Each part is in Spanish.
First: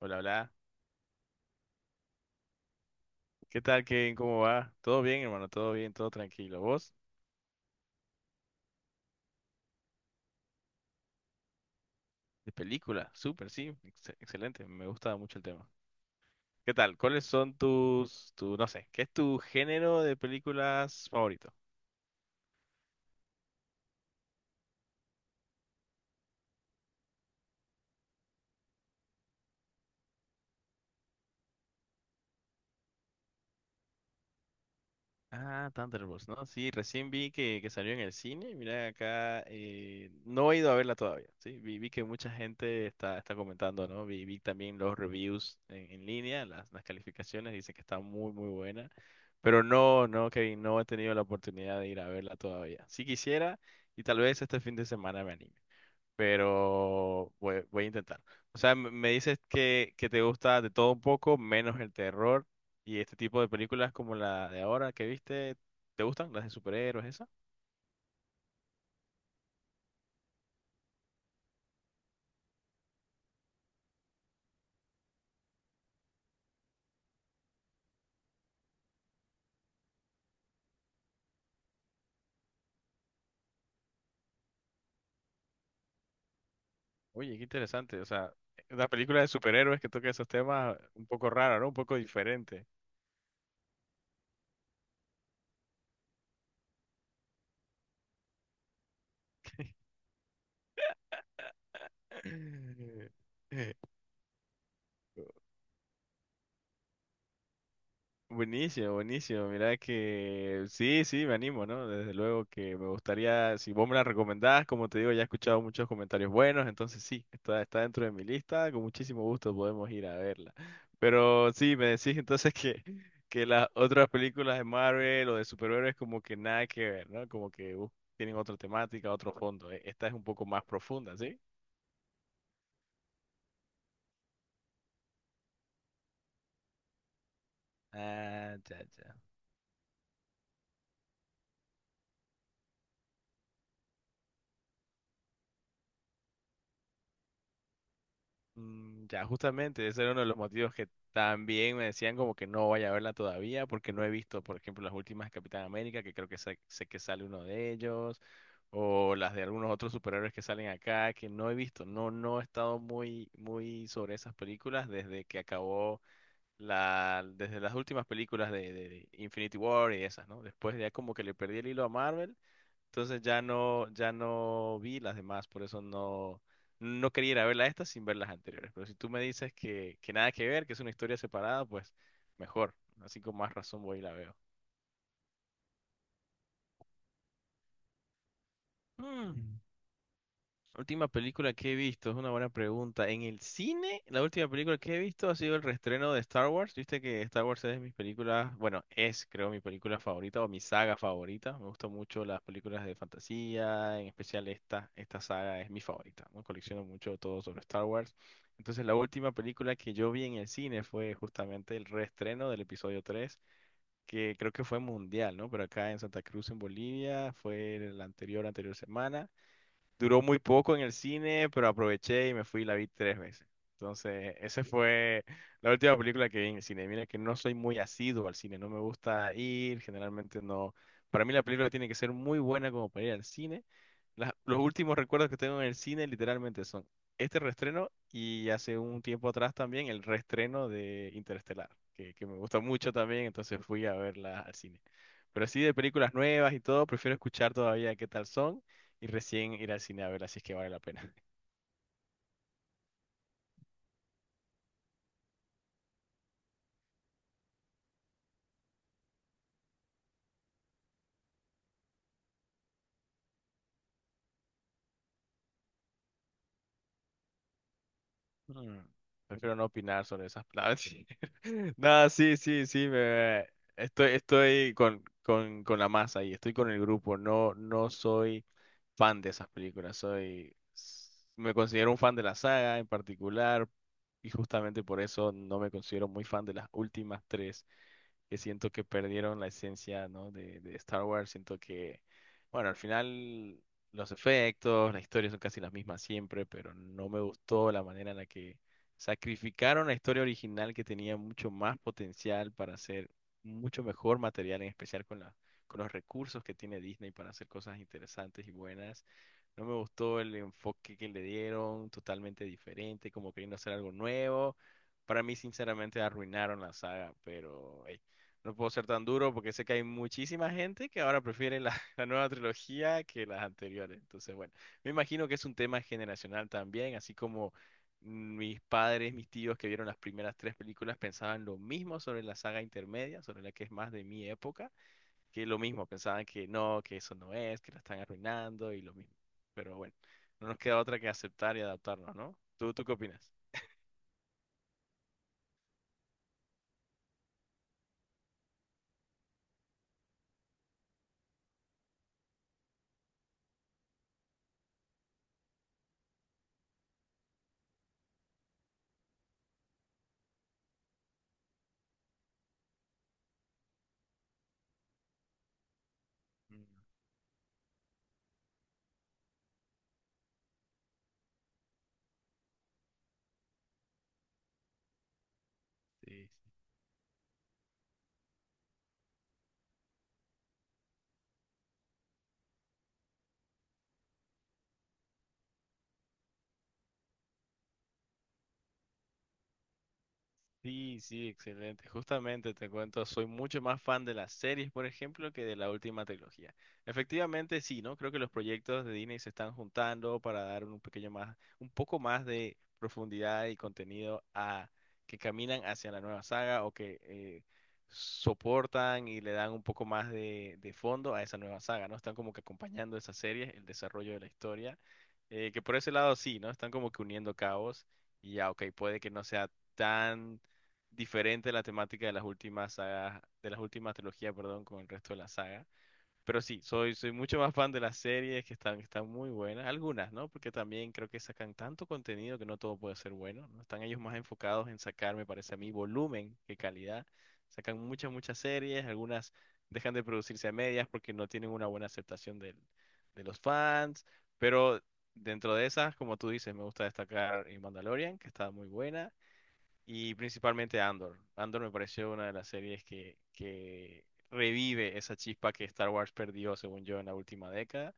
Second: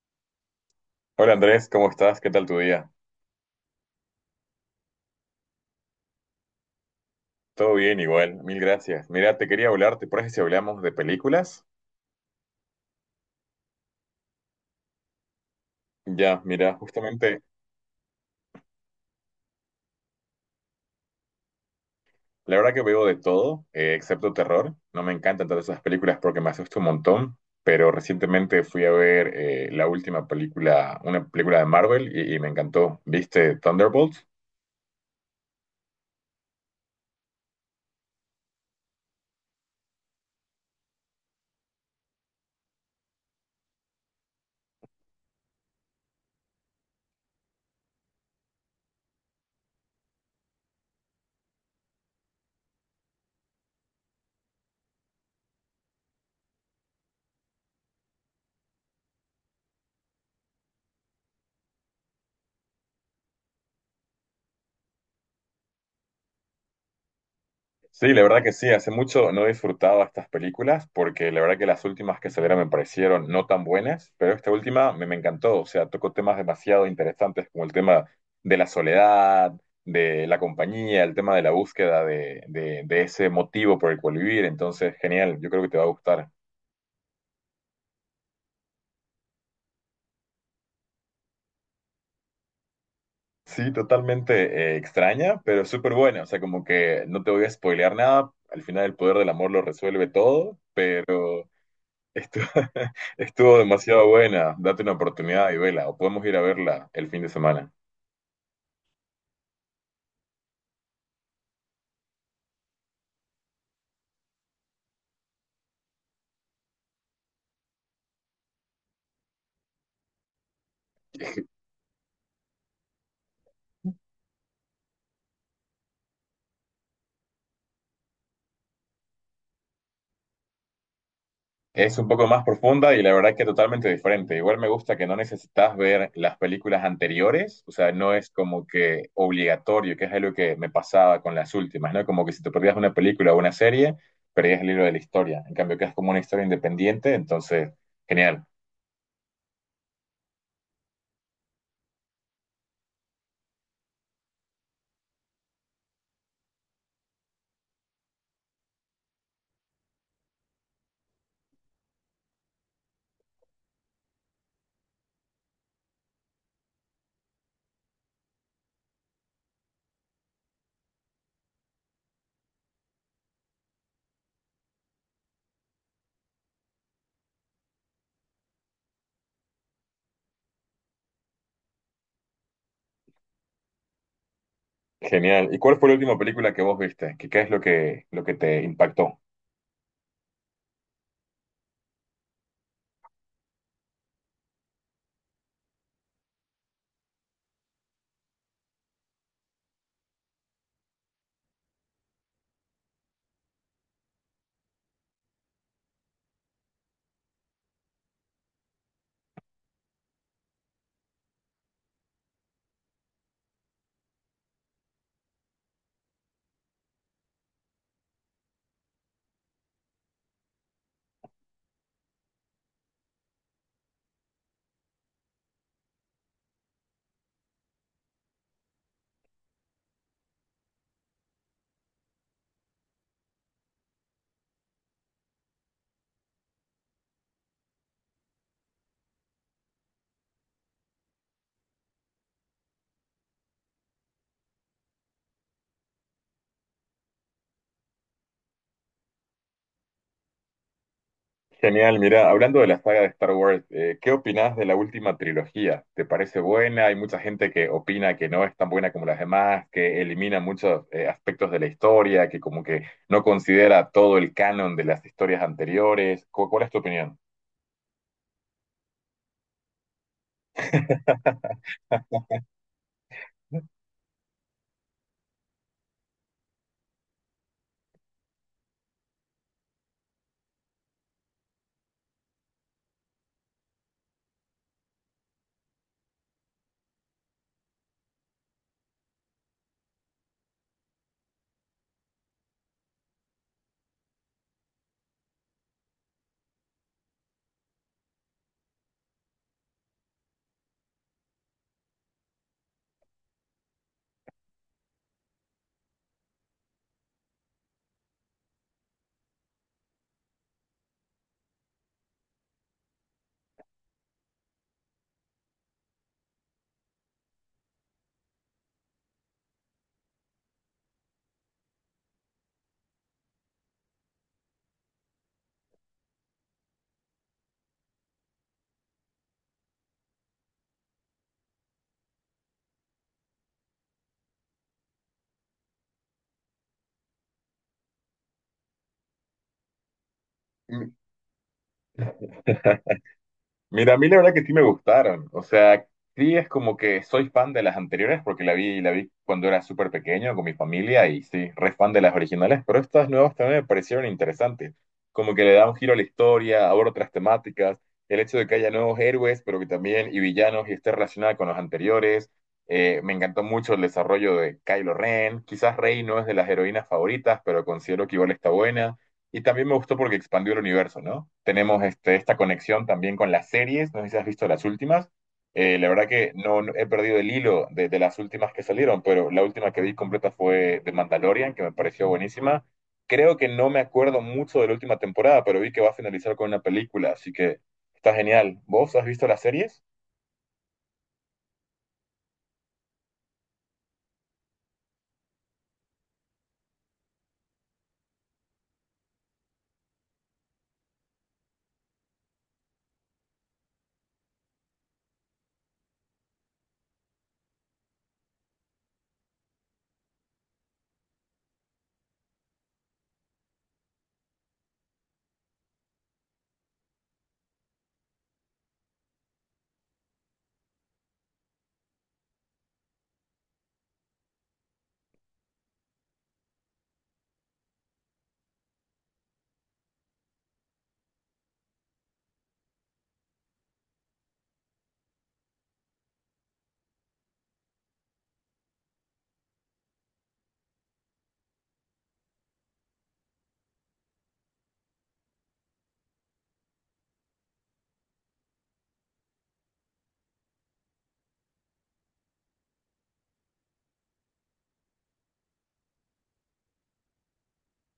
Hola, hola. Hola Andrés, ¿cómo estás? ¿Qué tal tu día? ¿Qué tal, Kevin? ¿Cómo va? ¿Todo bien, hermano? ¿Todo bien? ¿Todo tranquilo? ¿Vos? Todo bien, igual, mil gracias. Mira, te quería hablar, ¿te parece si hablamos de películas? De película. Súper, sí. Excelente. Me gusta mucho el tema. Ya, mira, ¿Qué tal? ¿Cuáles justamente, son tu, no sé, qué es tu género de películas favorito? la verdad que veo de todo, excepto terror. No me encantan todas esas películas porque me asusta un montón, pero recientemente fui a ver la última película, una película de Marvel y me encantó. ¿Viste Thunderbolts? Ah, Thunderbolts, ¿no? Sí, recién vi que salió en el cine. Mira acá, no he ido a verla todavía, ¿sí? Vi que mucha gente está comentando, ¿no? Vi también los reviews en línea, las calificaciones, dicen que está muy, muy buena. Pero no, no, Kevin, no he tenido la oportunidad de ir a verla todavía. Si quisiera, y tal vez este fin de semana me anime, pero voy a intentar. O sea, me dices que te gusta de todo un poco, menos el terror y este tipo de películas como la de ahora que viste, ¿te gustan las de superhéroes, esa? Sí, la verdad que sí, hace mucho no he disfrutado estas películas porque la verdad que las últimas que salieron me parecieron no tan buenas, pero esta última me encantó, o sea, tocó temas demasiado interesantes como el tema de la soledad, de la compañía, el tema de la búsqueda de ese motivo por el cual vivir, entonces genial, yo creo que te va a gustar. Oye, qué interesante. O sea, una película de superhéroes que toca esos temas un poco raro, ¿no? Un poco diferente. Sí, totalmente extraña, pero súper buena, o sea, como que no te voy a spoilear nada, al final el poder del amor lo resuelve todo, pero... Estuvo, estuvo demasiado buena, date una oportunidad y vela, o podemos ir a verla el fin de semana. Buenísimo, buenísimo. Mira que sí, sí, me animo, ¿no? Desde luego que me gustaría, si vos me la recomendás, como te digo, ya he escuchado muchos comentarios buenos, entonces sí, está, está dentro de mi lista, con muchísimo gusto podemos ir a verla. Pero sí, me decís entonces que las otras películas de Marvel o de superhéroes como que nada que ver, ¿no? Como que tienen otra temática, otro fondo. Esta es un poco más profunda, ¿sí? Es un poco más profunda y la verdad que totalmente diferente. Igual me gusta que no necesitas ver las películas anteriores, o sea, no es Ah, como ya, que ya. obligatorio, que es algo que me pasaba con las últimas, ¿no? Como que si te perdías una película o una serie, perdías el libro de la historia. En cambio, que es como una historia independiente, entonces, genial, Mm. Ya, justamente, ese era uno de los motivos que también me decían como que no vaya a verla todavía, porque no he visto, por ejemplo, las últimas de Capitán América, que creo que sé, que sale uno de ellos, o las de algunos otros superhéroes que salen acá, que no he visto. No, no he estado muy, muy sobre esas películas desde que acabó la, desde las últimas películas de Infinity War y esas, ¿no? Después ya como que le perdí el hilo a Marvel. Entonces ya no, vi las demás, por eso no quería ir a ver las estas sin ver las anteriores. Pero si tú me dices que nada que ver, que es una historia separada, pues mejor. Así con más razón voy y la veo. genial. ¿Y cuál fue la última película que vos viste? ¿Qué, qué es lo que te impactó? Mm. Última película que he visto, es una buena pregunta. En el cine, la última película que he visto ha sido el reestreno de Star Wars. Viste que Star Wars es de mis películas, bueno, es creo mi película favorita o mi saga favorita. Me gustan mucho las películas de fantasía, en especial esta, saga es mi favorita, ¿no? Colecciono mucho todo sobre Star Wars. Entonces la última película que yo vi en el cine fue justamente el reestreno del episodio 3 que creo que fue mundial, ¿no? Pero acá en Santa Cruz, en Bolivia, fue la anterior, anterior semana. Duró muy poco en el cine, pero aproveché y me fui y la vi tres veces. Entonces, esa fue la última película que vi en el cine. Mira que no soy muy asiduo al cine, no me gusta ir, generalmente no. Para mí la película tiene que ser muy buena como para ir al cine. Los últimos recuerdos que tengo en el cine literalmente son este reestreno y hace un tiempo atrás también el reestreno de Interestelar, que me gusta mucho también, entonces fui a verla al cine. Pero así de películas nuevas y todo, prefiero escuchar todavía qué tal son y recién ir al cine a verla, así es que vale la pena. Genial, mira, hablando de la saga de Star Wars, ¿qué opinás de la última trilogía? ¿Te parece buena? Hay mucha gente que opina que no es tan buena como las demás, que elimina muchos aspectos de la historia, que como que no considera todo el canon de las historias anteriores. ¿Cuál es tu opinión? Mm. Prefiero no opinar sobre esas palabras. Nada, sí, sí, sí, estoy con la masa y estoy con el grupo. No, no soy fan de esas películas. Me considero un fan de la saga en particular y justamente por eso no me considero muy fan de las últimas tres. Que siento que perdieron la esencia, ¿no? De Star Wars. Siento que, bueno, al final los efectos, las historias son casi las mismas siempre, pero no me gustó la manera en la que sacrificaron la historia original que tenía mucho más potencial para hacer mucho mejor material, en especial con con los recursos que tiene Disney para hacer cosas interesantes y buenas. No me gustó el enfoque que le dieron, totalmente diferente, como queriendo hacer algo nuevo. Para mí, sinceramente, arruinaron la saga, pero ey, no puedo ser tan duro porque sé que hay muchísima gente que ahora prefiere la, la nueva trilogía que las anteriores. Entonces, bueno, me imagino que es un tema generacional también, así como mis padres, mis tíos que vieron las primeras tres películas pensaban lo mismo sobre la saga intermedia, sobre la que es más de mi época que lo mismo, pensaban que no, que eso no es, que la están arruinando y lo mismo. Pero bueno, no nos queda otra que aceptar y adaptarnos, ¿no? ¿Tú qué opinas? Mira, a mí la verdad que sí me gustaron. O sea, sí es como que soy fan de las anteriores porque la vi cuando era súper pequeño con mi familia y sí, re fan de las originales, pero estas nuevas también me parecieron interesantes. Como que le da un giro a la historia, aborda otras temáticas, el hecho de que haya nuevos héroes, pero que también y villanos y esté relacionada con los anteriores. Me encantó mucho el desarrollo de Kylo Ren. Quizás Rey no es de las Mm. heroínas favoritas, pero considero que igual está buena. Y también me gustó porque expandió el universo, ¿no? Tenemos esta conexión también con las series, no sé si has visto las últimas. La verdad Sí. que no, he perdido el hilo de las últimas que salieron, pero la última que vi completa fue de Mandalorian, que me pareció buenísima. Creo que no me acuerdo mucho de la última temporada, pero vi que va a finalizar con una película, así que está genial. ¿Vos has visto las series? Sí, sí, excelente. Justamente te cuento, soy mucho más fan de las series, por ejemplo, que de la última trilogía. Efectivamente, sí, ¿no? Creo que los proyectos de Disney se están juntando para dar un pequeño más, un poco más de profundidad y contenido a que caminan hacia la nueva saga o que soportan y le dan un poco más de fondo a esa nueva saga, ¿no? Están como que acompañando esas series, el desarrollo de la historia, que por ese lado sí, ¿no? Están como que uniendo cabos y ya, ok, puede que no sea tan diferente la temática de las últimas sagas, de las últimas trilogías, perdón, con el resto de la saga. Pero sí, soy mucho más fan de las series que están muy buenas, algunas, ¿no? Porque también creo que sacan tanto contenido que no todo puede ser bueno, ¿no? Están ellos más enfocados en sacar, me parece a mí, volumen que calidad. Sacan muchas, muchas series, algunas dejan de producirse a medias porque no tienen una buena aceptación de los fans, pero dentro de esas, como tú dices, me gusta destacar Mandalorian, que está muy buena y principalmente Andor. Andor me pareció una de las series que, revive esa chispa que Star Wars perdió, según yo, en la última década.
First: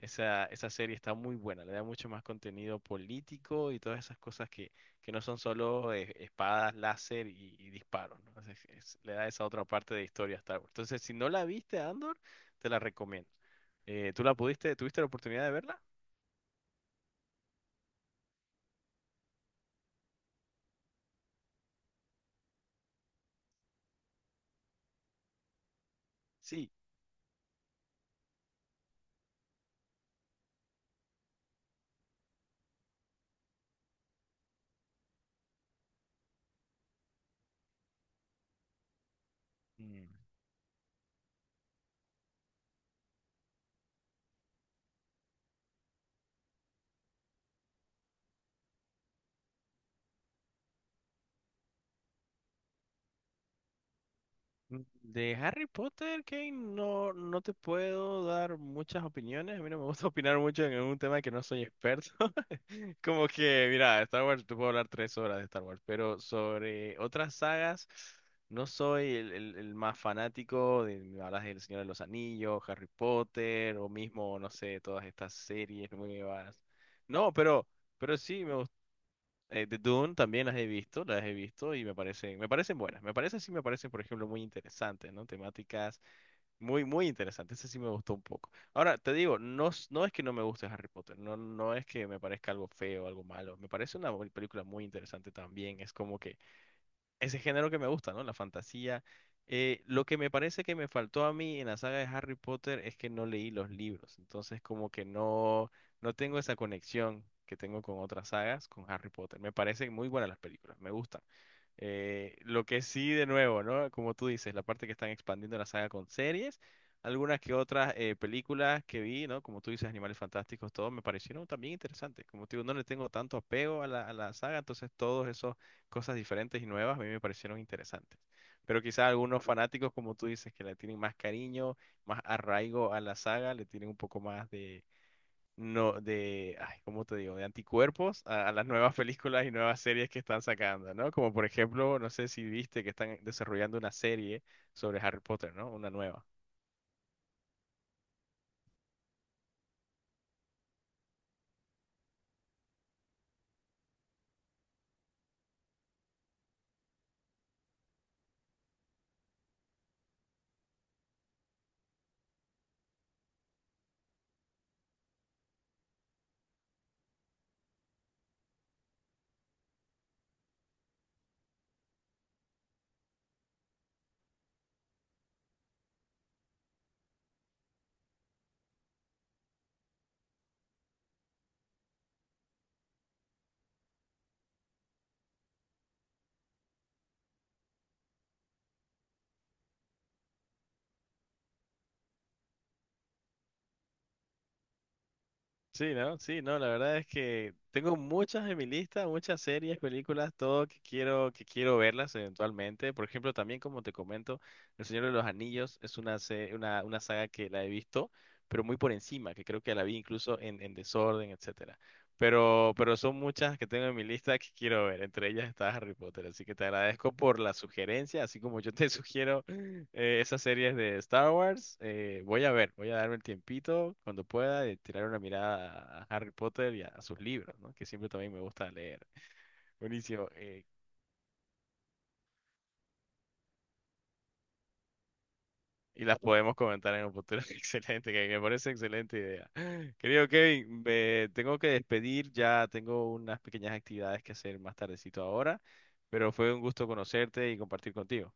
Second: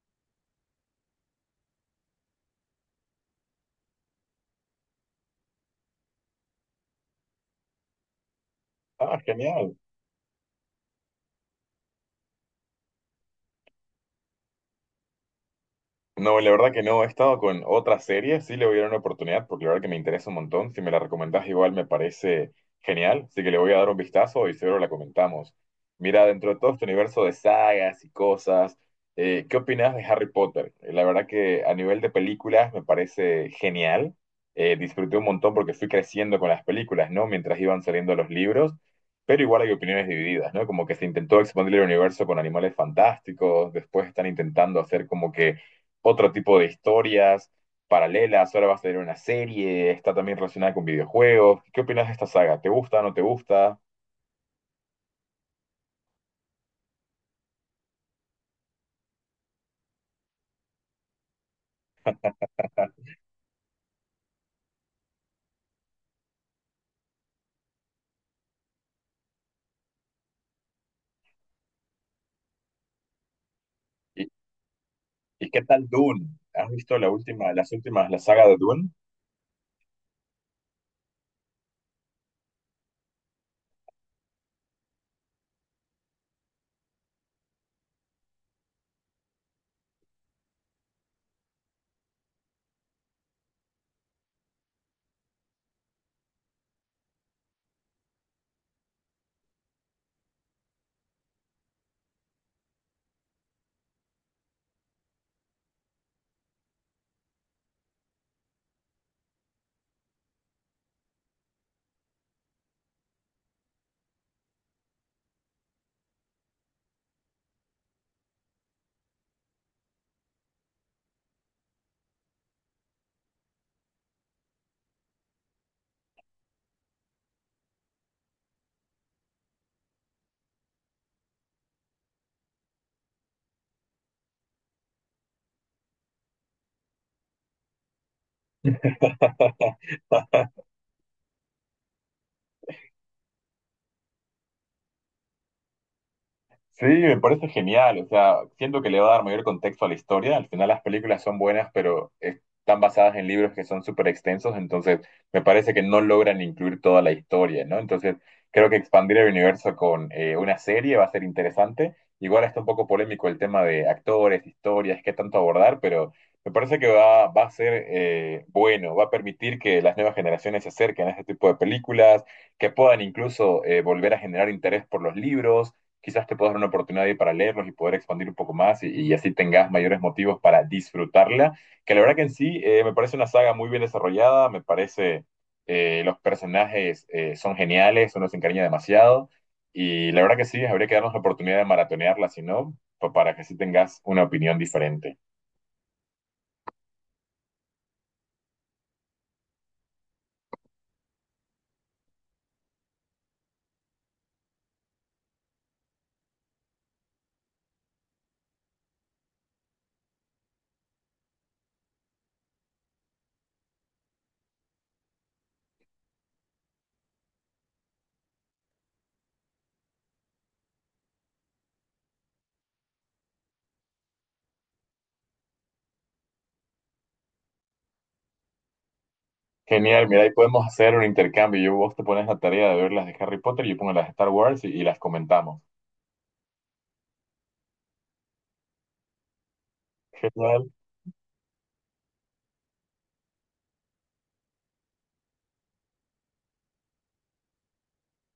Esa serie está muy buena, le da mucho más contenido político y todas esas cosas que no son solo espadas, láser y disparos, ¿no? Entonces, le Ah, da esa otra genial. parte de historia a Star Wars. Entonces, si no la viste, Andor, te la recomiendo. ¿Tú la pudiste, tuviste la oportunidad de verla? No, la verdad que no, he estado con otra serie, sí le voy a dar una oportunidad porque la verdad que me interesa un montón, si me la recomendás igual me parece genial, así que le voy a dar un vistazo y seguro la comentamos. Mira, dentro de Sí. todo este universo de sagas y cosas, ¿qué opinás de Harry Potter? La verdad que a nivel de películas me parece genial, disfruté un montón porque fui creciendo con las películas, ¿no? Mientras iban saliendo los libros, pero igual hay opiniones Mm. divididas, ¿no? Como que se intentó expandir el universo con animales fantásticos, después están intentando hacer como que otro tipo de historias paralelas, ahora va a salir una serie, está también relacionada con videojuegos. ¿Qué opinas de esta saga? ¿Te gusta, no te gusta? De Harry Potter, Kane, no, no te puedo dar muchas opiniones. A mí no me gusta opinar mucho en un tema que no soy experto. Como que, mira, Star Wars, te puedo hablar 3 horas de Star Wars, pero sobre otras sagas, no soy el más fanático. De, me hablas del Señor de los Anillos, Harry Potter, o ¿Y, mismo, no sé, todas estas y qué tal series Dune? nuevas. ¿Has visto la No, última, pero, las últimas, pero la sí, saga me de Dune? The Dune también las he visto y me parecen buenas. Me parecen, sí, me parecen, por ejemplo, muy interesantes, ¿no? Temáticas muy, muy interesantes. Ese sí me gustó un poco. Ahora, te digo, no, no es que no me guste Harry Potter, no, no es que me parezca algo feo, algo malo. Me parece una película muy interesante también. Es como que ese género que me gusta, ¿no? La fantasía. Lo que me parece que me faltó a mí en la saga de Harry Potter es que no leí los libros, entonces como que no, no tengo esa conexión que tengo con otras sagas, con Harry Potter. Me parecen muy buenas las películas, me gustan. Lo que sí, de nuevo, ¿no? Como tú dices, la parte que están expandiendo la saga con series, algunas que otras películas que vi, ¿no? Como tú dices, Animales Fantásticos, todo me parecieron también interesantes. Como te digo, no le tengo tanto apego a la, saga, entonces todos esos cosas diferentes y nuevas, a mí me parecieron interesantes. Pero quizás algunos fanáticos, como tú dices, que le tienen más cariño, más arraigo a la saga, le tienen un poco más de, no, de, ay, ¿cómo te digo?, de anticuerpos a las nuevas películas y nuevas series que están sacando, ¿no? Como por ejemplo, no sé si viste que están desarrollando una serie sobre Harry Potter, ¿no? Una nueva. Sí, me parece genial. O sea, siento que le va a dar mayor contexto a la historia. Al final las películas son buenas, pero están basadas en libros que son súper extensos, entonces me parece que no logran incluir toda la historia, ¿no? Entonces creo que expandir el universo con una serie va a ser interesante. Igual está un poco polémico el tema de actores, historias, qué tanto abordar, pero me parece que va a ser bueno, va a permitir que las nuevas generaciones se acerquen a este tipo de películas, que puedan incluso volver a generar interés por los libros quizás te puedas dar una oportunidad ahí para leerlos y poder expandir un poco más y así tengas mayores motivos para disfrutarla, que la verdad que en sí me parece una saga muy bien desarrollada, me parece los personajes son geniales, uno se encariña demasiado y la verdad que sí, habría que darnos la oportunidad de maratonearla, si no, para que sí tengas una opinión diferente. Sí, ¿no? Sí, no, la verdad es que tengo muchas en mi lista, muchas series, películas, todo que quiero, verlas eventualmente. Por ejemplo, también como te comento, El Señor de los Anillos es una, una saga que la he visto, pero muy por encima, que creo que la vi incluso en, desorden, etcétera. pero son muchas que tengo en mi lista que quiero ver. Entre ellas está Harry Potter, así que te agradezco por la sugerencia, así como yo te sugiero esas series de Star Wars. Voy a ver, voy a darme el tiempito cuando pueda de tirar una mirada a Harry Potter y a sus libros, ¿no? Que siempre también me gusta leer. Genial, mira, Buenísimo. ahí podemos hacer un intercambio. Yo, vos te pones la tarea de ver las de Harry Potter, yo pongo las de Star Wars y las comentamos. Y las podemos comentar en un futuro. Excelente, que me parece excelente idea. Querido Genial. Kevin, me tengo que despedir. Ya tengo unas pequeñas actividades que hacer más tardecito ahora. Pero fue un gusto conocerte y compartir contigo.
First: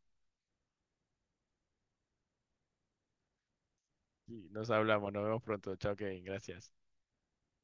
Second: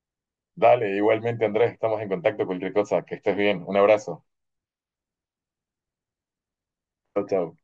Dale, igualmente Andrés, estamos en contacto, cualquier cosa, que estés bien, un abrazo, Y nos hablamos, nos vemos pronto. Chao, Kevin. Gracias. chao, chao.